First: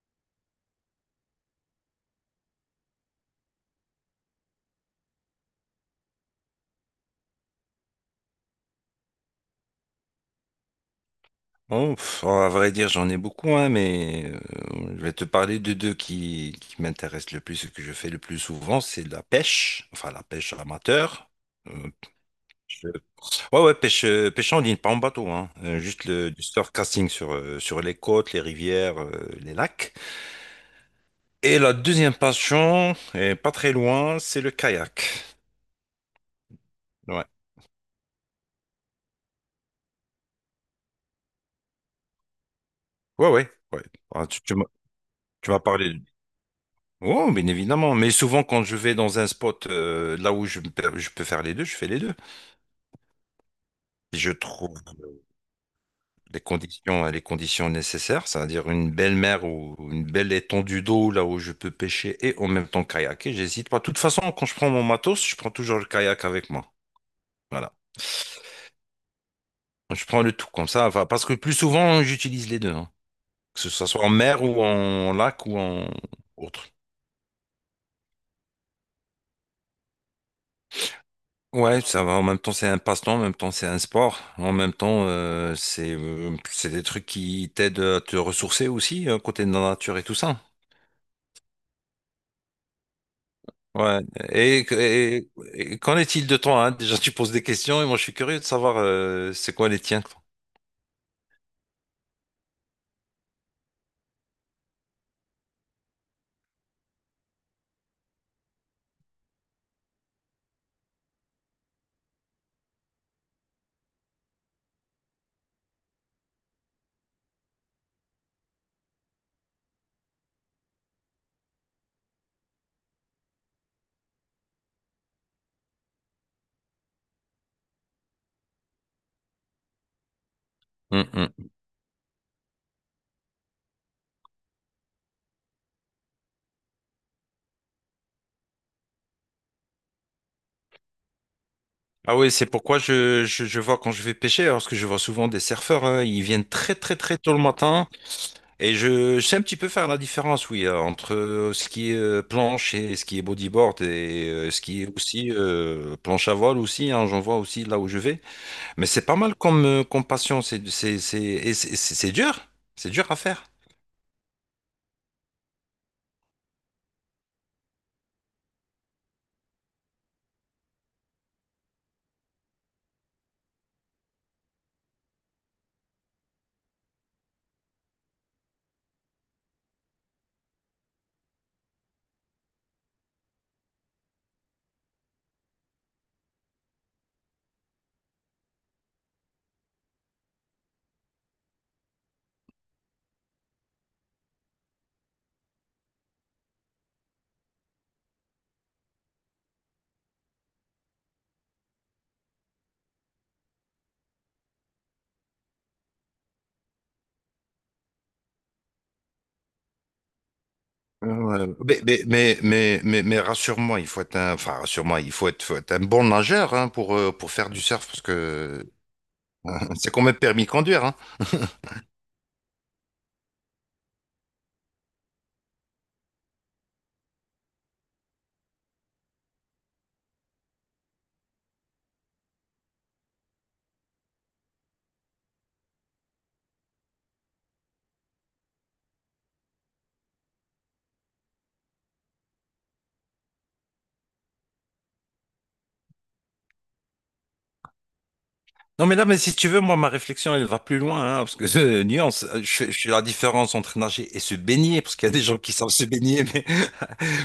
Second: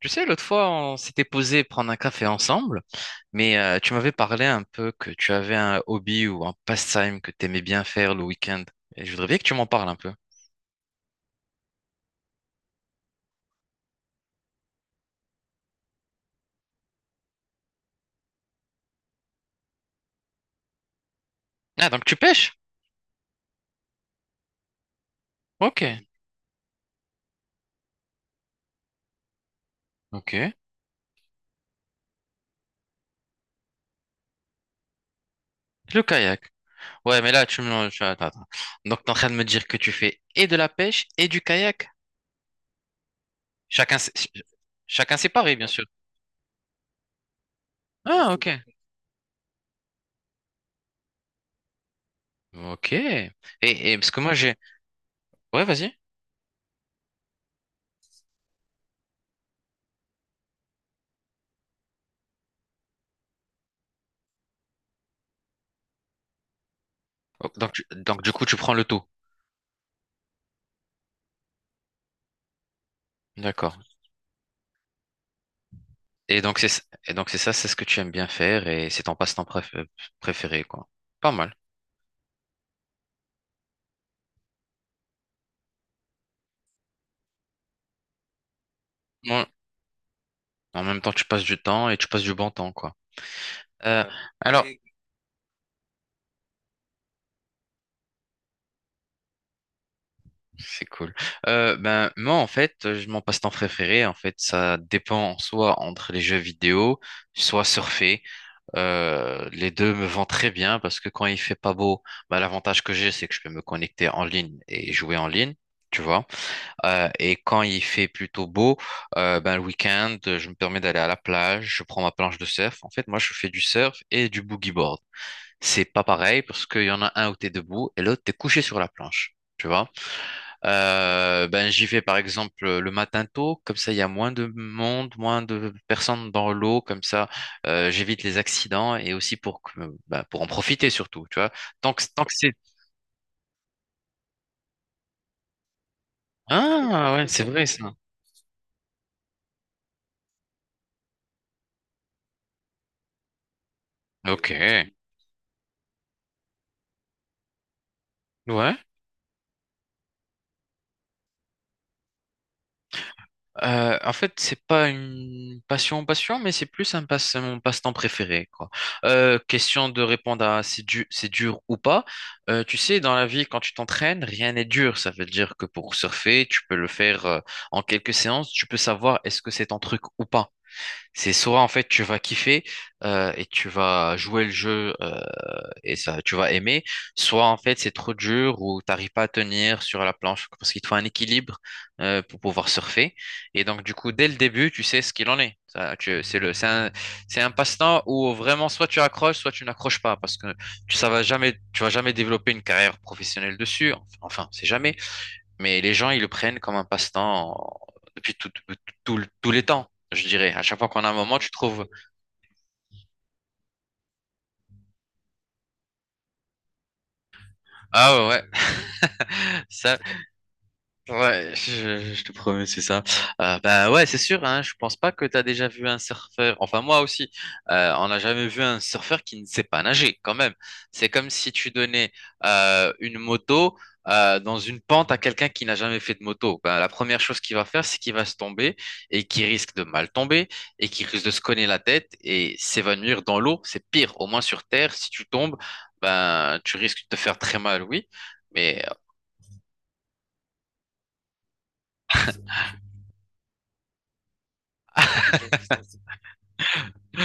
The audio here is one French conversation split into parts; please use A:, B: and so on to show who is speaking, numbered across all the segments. A: Tu sais, l'autre fois, on s'était posé prendre un café ensemble, mais tu m'avais parlé un peu que tu avais un hobby ou un pastime que tu aimais bien faire le week-end. Et je voudrais bien que tu m'en parles un peu.
B: Oh, pff, à vrai dire, j'en ai beaucoup, hein, mais je vais te parler de deux qui m'intéressent le plus et que je fais le plus souvent, c'est la pêche, enfin la pêche amateur. Euh,
A: Ah, donc tu pêches?
B: pêche- ouais, ouais, pêche, pêche en ligne, pas en bateau, hein,
A: Ok,
B: juste du surfcasting sur, sur les côtes, les rivières, les lacs.
A: ok.
B: Et la deuxième passion, et pas très loin, c'est le kayak.
A: Le kayak. Ouais,
B: Ouais,
A: mais là, Attends, attends. Donc, t'es en train de me dire que tu fais et de la pêche et du kayak.
B: ouais, ouais, ouais.
A: Chacun, sé-
B: Ah, tu, tu m'as
A: Chacun
B: tu
A: séparé,
B: m'as
A: bien sûr.
B: parlé. Oh, bien évidemment. Mais
A: Ah,
B: souvent,
A: ok.
B: quand je vais dans un spot là où je peux faire les deux, je fais les deux.
A: Ok. Et, parce que
B: Si je
A: moi, j'ai...
B: trouve
A: Ouais, vas-y.
B: les conditions nécessaires, c'est-à-dire une belle mer ou une belle étendue d'eau là où je peux pêcher et en même temps kayaker. J'hésite pas. De toute façon, quand je prends mon matos, je prends toujours le kayak avec moi.
A: Oh,
B: Voilà.
A: Donc, du coup, tu prends le tout.
B: Je prends le tout comme ça. Enfin, parce que plus souvent, j'utilise les deux, hein. Que
A: D'accord.
B: ce soit en mer ou en lac ou en
A: Et donc
B: autre.
A: c'est et donc c'est ça, c'est ce que tu aimes bien faire et c'est ton préféré, quoi. Pas mal.
B: Ouais, ça va. En même temps, c'est un passe-temps, en même temps, c'est un sport. En même temps, c'est des trucs qui t'aident à te ressourcer aussi,
A: Ouais.
B: côté de la nature et tout ça.
A: En même temps, tu passes du temps et tu passes du bon temps, quoi.
B: Ouais.
A: Ouais. Alors,
B: Et qu'en est-il de toi, hein? Déjà, tu poses des questions et moi, je suis curieux de savoir c'est quoi les tiens, quoi.
A: c'est cool. Ben moi, en fait, mon passe-temps préféré, en fait, ça dépend soit entre les jeux vidéo, soit surfer. Les deux me vont très bien parce que quand il fait pas beau, ben, l'avantage que j'ai, c'est que je peux me connecter en ligne et jouer en ligne. Tu vois. Et quand il fait plutôt beau, ben, le week-end, je me permets d'aller à la plage, je prends ma planche de surf. En fait, moi, je fais du surf et du boogie board. C'est pas pareil parce qu'il y en a un où t'es debout et l'autre, t'es couché sur la planche. Tu vois?
B: Hum,
A: Euh,
B: hum.
A: ben, j'y vais par exemple le matin tôt, comme ça il y a moins de monde, moins de personnes dans l'eau, comme ça j'évite les accidents et aussi pour, ben, pour en profiter surtout, tu vois. Tant que,
B: Ah
A: tant
B: oui,
A: que
B: c'est
A: c'est.
B: pourquoi je vois quand je vais pêcher, hein, parce que je vois souvent des surfeurs, hein, ils viennent très très
A: Ah
B: très
A: ouais,
B: tôt le
A: c'est vrai
B: matin.
A: ça.
B: Et je sais un petit peu faire la différence, oui, entre ce qui est planche et ce qui est bodyboard et
A: Ok.
B: ce qui est aussi planche à voile aussi, hein, j'en vois aussi là où je vais.
A: Ouais.
B: Mais c'est pas mal comme, comme passion, c'est dur, c'est dur à faire.
A: En fait, c'est pas une passion, mais c'est plus mon passe-temps préféré, quoi. Question de répondre à c'est dur ou pas. Tu sais, dans la vie, quand tu t'entraînes, rien n'est dur. Ça veut dire que pour surfer, tu peux le faire en quelques séances. Tu peux savoir est-ce que c'est ton truc ou pas. C'est soit en fait tu vas kiffer et tu vas jouer le jeu et ça tu vas aimer, soit en fait c'est trop dur ou t'arrives pas à tenir sur la planche parce qu'il te faut un équilibre pour pouvoir surfer. Et donc du coup dès le début tu sais ce qu'il en est. C'est c'est c'est un passe-temps où vraiment soit tu accroches, soit tu n'accroches pas parce que tu ça va jamais, tu vas jamais développer une carrière professionnelle dessus. Enfin, c'est jamais. Mais les gens, ils le prennent comme un passe-temps depuis tous les temps, je dirais. À chaque fois qu'on a un moment,
B: Ouais.
A: tu
B: Mais,
A: trouves,
B: mais, mais, mais, mais, mais rassure-moi, il faut être faut être un bon nageur hein, pour faire du surf parce
A: ah ouais, ouais,
B: que c'est
A: ça,
B: quand même permis de conduire, hein.
A: ouais, je te promets, c'est ça. Bah ouais, c'est sûr, hein, je pense pas que t'as déjà vu un surfeur, enfin moi aussi, on n'a jamais vu un surfeur qui ne sait pas nager quand même. C'est comme si tu donnais une moto dans une pente à quelqu'un qui n'a jamais fait de moto. Ben, la première chose qu'il va faire, c'est qu'il va se tomber et qui risque de mal tomber et qui risque de se cogner la tête et s'évanouir dans l'eau. C'est pire, au moins sur Terre, si tu tombes, ben, tu risques de te faire très mal, oui. Mais...
B: Non, mais là, mais si tu veux, moi, ma réflexion, elle va plus loin, hein, parce que nuance, je fais la différence entre nager et se baigner, parce qu'il y a des gens qui savent se baigner, mais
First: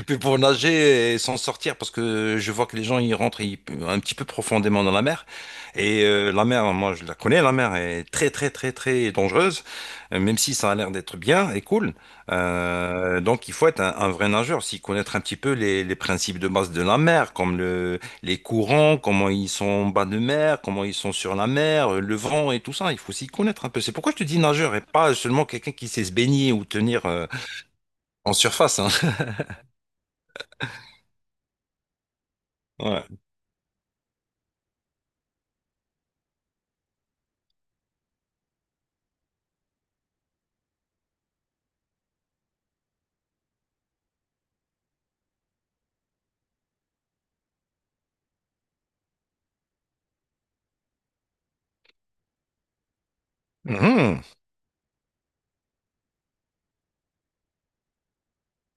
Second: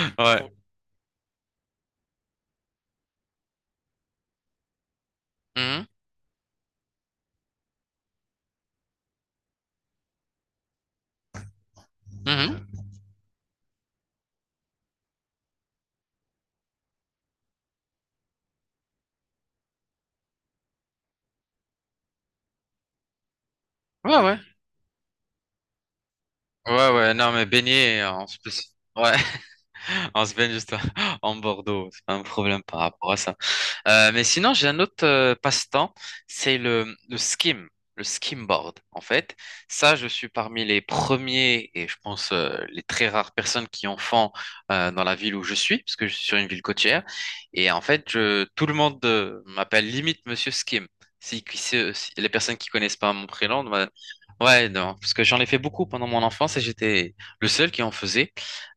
B: puis pour
A: Ouais.
B: nager et s'en sortir, parce que je vois que les gens ils rentrent ils- un petit peu profondément dans la mer.
A: Mhm,
B: Et la mer, moi je la connais, la mer est très très très très dangereuse, même si ça a l'air d'être bien et cool.
A: mhm.
B: Donc il faut être un vrai nageur, s'y connaître un petit peu les principes de base de la mer, comme les courants, comment ils sont en bas de mer, comment ils sont sur la mer, le vent et tout ça. Il faut s'y connaître un peu. C'est
A: Ouais,
B: pourquoi je te
A: ouais.
B: dis nageur et pas seulement quelqu'un qui sait se baigner ou
A: Ouais,
B: tenir
A: ouais, non, mais baigner, on
B: en
A: se,
B: surface, hein.
A: ouais, on se baigne juste en Bordeaux, c'est pas un problème par
B: Ouais.
A: rapport à ça. Mais sinon, j'ai un autre passe-temps, c'est le skim, le skimboard, en fait. Ça, je suis parmi les premiers et je pense les très rares personnes qui en font dans la ville où je suis, parce que je suis sur une ville côtière. Et en fait, tout le monde m'appelle limite Monsieur Skim. Si les personnes qui connaissent pas mon prénom, bah,
B: Mhm.
A: ouais, non, parce que j'en ai fait beaucoup pendant mon enfance et j'étais le seul qui en faisait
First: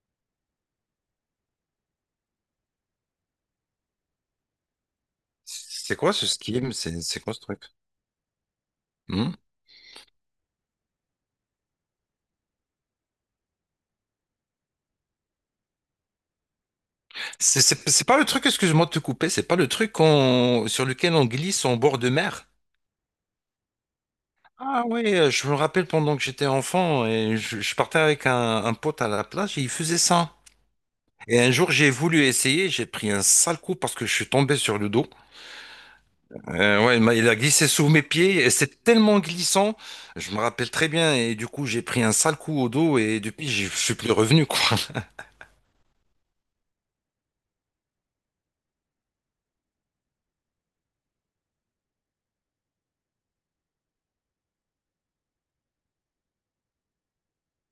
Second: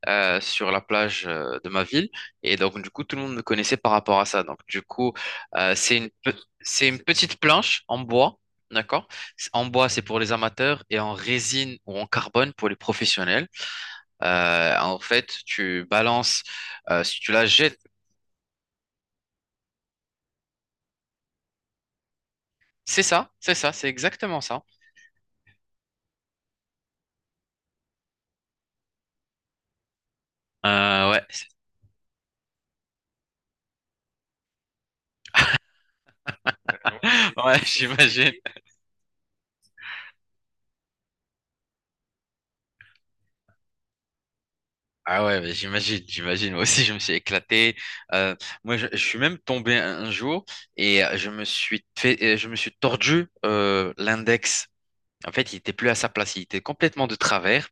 A: sur la plage de ma ville. Et donc, du coup, tout le monde me connaissait par rapport à ça. Donc, du coup, c'est
B: C'est quoi ce skim?
A: c'est une
B: C'est quoi
A: petite
B: ce truc?
A: planche en bois, d'accord?
B: Hmm.
A: En bois, c'est pour les amateurs et en résine ou en carbone pour les professionnels. En fait, tu balances, si tu la
B: C'est
A: jettes,
B: c'est- c'est pas le truc, excuse-moi de te couper, c'est pas sur lequel on glisse en bord de mer.
A: c'est ça, c'est ça, c'est exactement ça.
B: Ah oui, je me rappelle pendant que j'étais enfant et je partais avec un pote à la plage et il faisait ça.
A: Euh, ouais,
B: Et un jour j'ai voulu essayer, j'ai pris un sale coup parce que je suis tombé sur le dos. Ouais, il a
A: ouais,
B: glissé sous mes
A: j'imagine.
B: pieds et c'est tellement glissant, je me rappelle très bien et du coup j'ai pris un sale coup au dos et depuis je suis plus revenu quoi.
A: Ah ouais, mais j'imagine, j'imagine. Moi aussi, je me suis éclaté. Euh, moi, je suis même tombé un jour et je me suis je me suis tordu l'index. En fait, il était plus à sa place, il était complètement de travers.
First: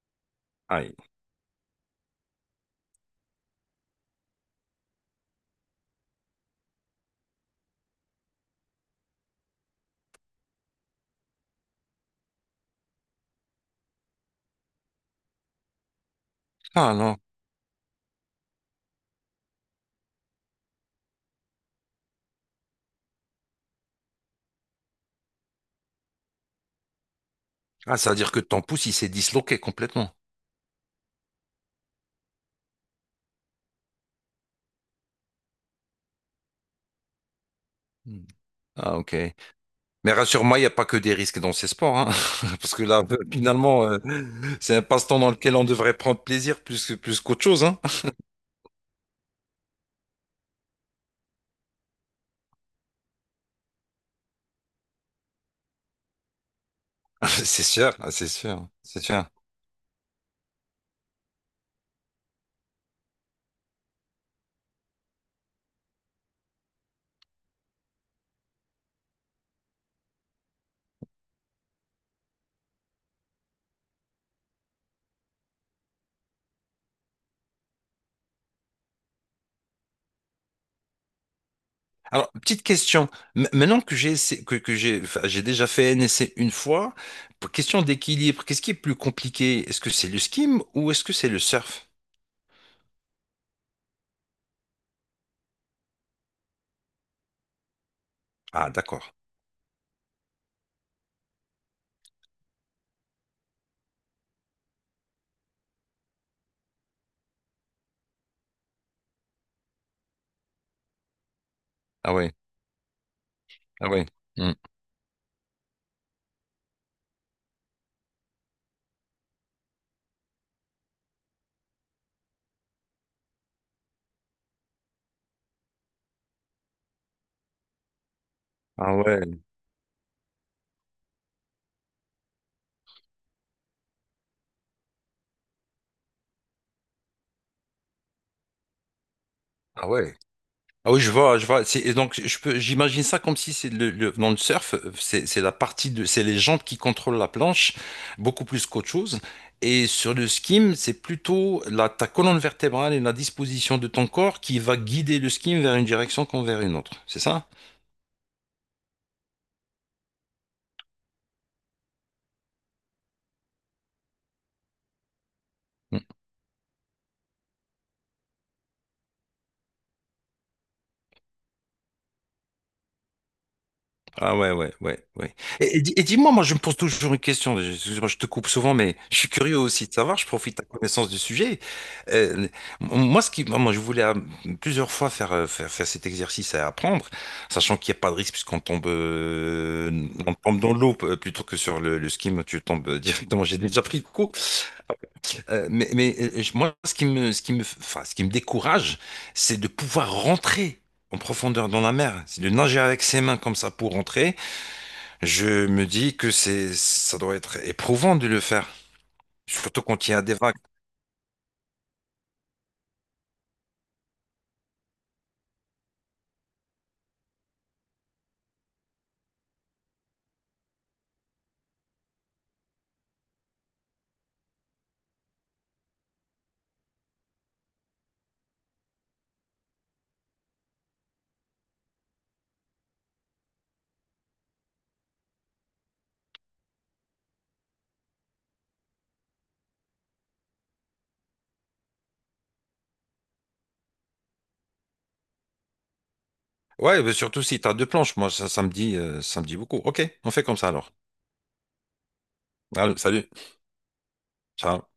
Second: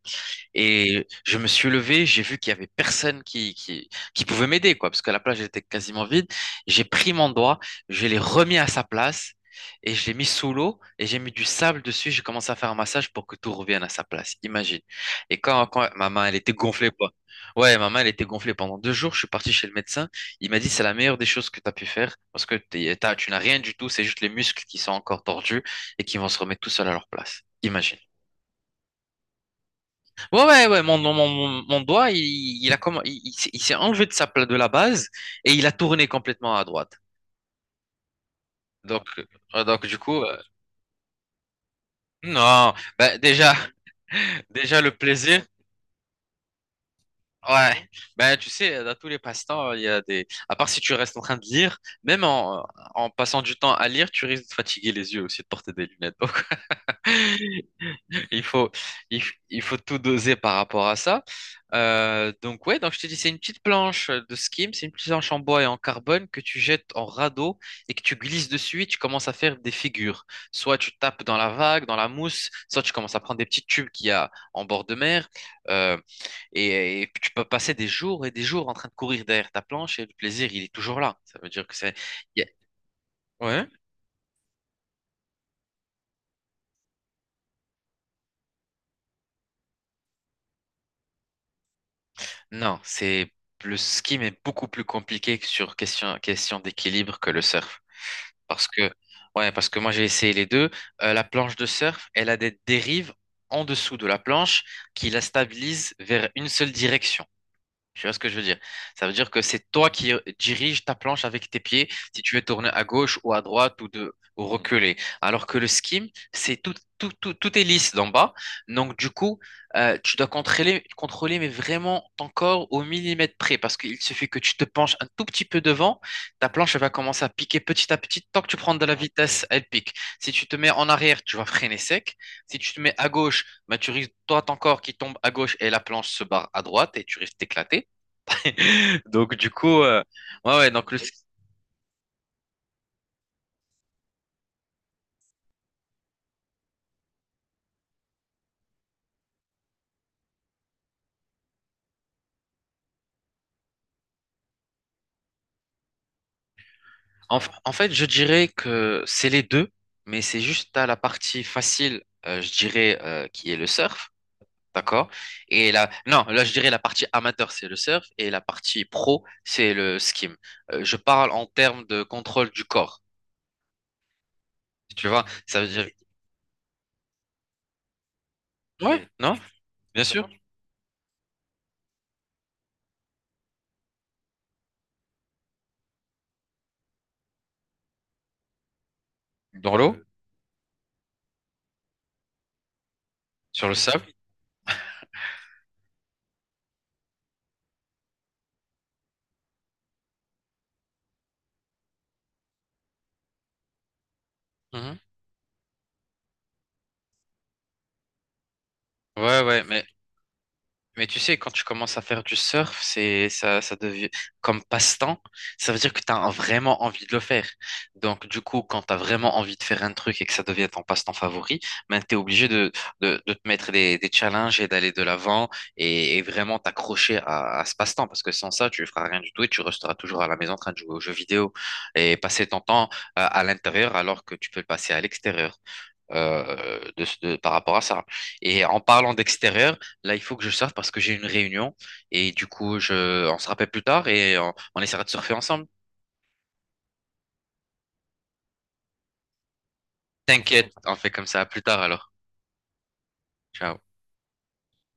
B: Aïe.
A: Et je me suis levé, j'ai vu qu'il y avait personne qui pouvait m'aider, quoi, parce que la plage était quasiment vide. J'ai pris mon doigt, je l'ai remis à sa place et je l'ai mis sous l'eau et j'ai mis du sable dessus. J'ai commencé à faire un massage pour que tout revienne à sa place. Imagine. Et quand ma main, elle était gonflée,
B: Ah
A: quoi.
B: non.
A: Ouais, ma main, elle était gonflée pendant deux jours. Je suis parti chez le médecin. Il m'a dit, c'est la meilleure des choses que tu as pu faire parce que tu n'as rien du tout. C'est juste les muscles qui sont encore tordus et qui vont se remettre tout seuls à leur place.
B: Ah,
A: Imagine.
B: ça veut dire que ton pouce, il s'est disloqué complètement.
A: Ouais, ouais, ouais, mon doigt, il a comme, il s'est enlevé de de la base et il a tourné complètement à droite.
B: Hmm. Ah,
A: Donc,
B: ok.
A: donc du
B: Mais
A: coup,
B: rassure-moi, il n'y a pas que des risques dans ces sports, hein.
A: non,
B: Parce que là,
A: ben, déjà,
B: finalement, c'est
A: déjà
B: un
A: le
B: passe-temps dans
A: plaisir.
B: lequel on devrait prendre plaisir plus que, plus qu'autre chose,
A: Ouais,
B: hein.
A: ben tu sais, dans tous les passe-temps, il y a des. À part si tu restes en train de lire, même en, en passant du temps à lire, tu risques de fatiguer les yeux aussi, de porter des lunettes. Donc,
B: C'est sûr, ah, c'est
A: Il
B: sûr,
A: faut,
B: c'est sûr.
A: il faut tout doser par rapport à ça. Donc ouais, donc je te dis, c'est une petite planche de skim, c'est une petite planche en bois et en carbone que tu jettes en radeau et que tu glisses dessus et tu commences à faire des figures. Soit tu tapes dans la vague, dans la mousse, soit tu commences à prendre des petits tubes qu'il y a en bord de mer. euh, et et, tu peux passer des jours et des jours en train de courir derrière ta planche et le plaisir, il est toujours là. Ça veut dire que c'est...
B: Alors,
A: il y a-
B: petite question. M-
A: Ouais.
B: Maintenant que j'ai essayé- que, que j'ai enfin, j'ai déjà fait un essai une fois, pour- question d'équilibre, qu'est-ce qui est plus compliqué? Est-ce que c'est le skim ou est-ce que c'est le surf?
A: Non, c'est le ski mais beaucoup plus compliqué que sur question d'équilibre que le surf. Parce
B: Ah,
A: que,
B: d'accord.
A: ouais, parce que moi j'ai essayé les deux. La planche de surf, elle a des dérives en dessous de la planche qui la stabilisent vers une seule direction. Tu vois ce que je veux dire? Ça veut dire que c'est toi qui dirige ta planche avec tes pieds,
B: Ah
A: si tu
B: ouais,
A: veux tourner à gauche ou à droite
B: ah ouais.
A: ou
B: Hmm.
A: reculer. Alors que le skim, c'est tout est lisse d'en bas. Donc, du coup, tu dois contrôler, mais vraiment ton corps au millimètre près. Parce qu'il suffit que tu te penches un tout petit peu devant, ta planche elle va commencer à piquer petit à petit. Tant que tu prends de la
B: Ah ouais,
A: vitesse, elle pique. Si tu te mets en arrière, tu vas freiner sec. Si tu te mets à gauche, bah, tu risques, toi, ton corps qui tombe à gauche et la planche se barre à droite et tu risques d'éclater. Donc, du coup,
B: ah ouais.
A: ouais, ouais,
B: Ah oui, je vois, je vois. C'est- et donc, je peux, j'imagine ça comme si c'est dans le surf, c'est la partie de, c'est les jambes qui contrôlent la planche, beaucoup plus qu'autre chose. Et sur le skim, c'est plutôt ta colonne vertébrale et la disposition de ton corps qui va guider le skim vers une direction comme vers une autre. C'est
A: en,
B: ça?
A: en fait, je dirais que c'est les deux, mais c'est juste à la partie facile, je dirais, qui est le surf, d'accord? Et là, non, là, je dirais la partie amateur, c'est le surf, et la partie pro, c'est le skim. Je parle en termes de contrôle du corps,
B: Ah ouais, ouais, ouais,
A: tu vois?
B: ouais.
A: Ça veut
B: Et, et
A: dire,
B: di- et dis-moi, moi je me pose toujours une question, excuse-moi, je te coupe souvent, mais
A: ouais,
B: je suis
A: non,
B: curieux aussi de
A: bien
B: savoir, je
A: sûr,
B: profite de ta connaissance du sujet. Euh, Moi, moi, je voulais plusieurs fois faire, faire cet exercice à apprendre, sachant qu'il n'y a pas de risque puisqu'on tombe,
A: dans l'eau,
B: on tombe dans l'eau plutôt que sur le ski, tu tombes directement, j'ai
A: sur le
B: déjà pris
A: sable.
B: le coup. Moi, ce qui me, enfin, ce qui me décourage, c'est de pouvoir rentrer en profondeur dans la mer, c'est de nager avec ses mains comme ça pour rentrer,
A: Mhm.
B: je me dis que c'est, ça doit être éprouvant de le faire,
A: Ouais, ouais,
B: surtout
A: mais
B: quand il y a des vagues.
A: Mais tu sais, quand tu commences à faire du surf, c'est ça, ça devient comme passe-temps, ça veut dire que tu as vraiment envie de le faire. Donc, du coup, quand tu as vraiment envie de faire un truc et que ça devient ton passe-temps favori, ben, tu es obligé de te mettre des challenges et d'aller de l'avant et vraiment t'accrocher à ce passe-temps parce que sans ça, tu feras rien du tout et tu resteras toujours à la maison en train de jouer aux jeux vidéo et passer ton temps à l'intérieur alors que tu peux le passer à l'extérieur par rapport à ça. Et en parlant d'extérieur, là, il faut que je sorte parce que j'ai une réunion et du coup, on se rappelle plus tard et on essaiera de surfer ensemble.
B: Ouais, mais surtout si tu as deux planches, moi ça, ça me dit beaucoup. Ok, on fait comme ça
A: T'inquiète,
B: alors.
A: on fait comme ça. À plus tard alors.
B: Allez, salut.
A: Ciao.
B: Ciao.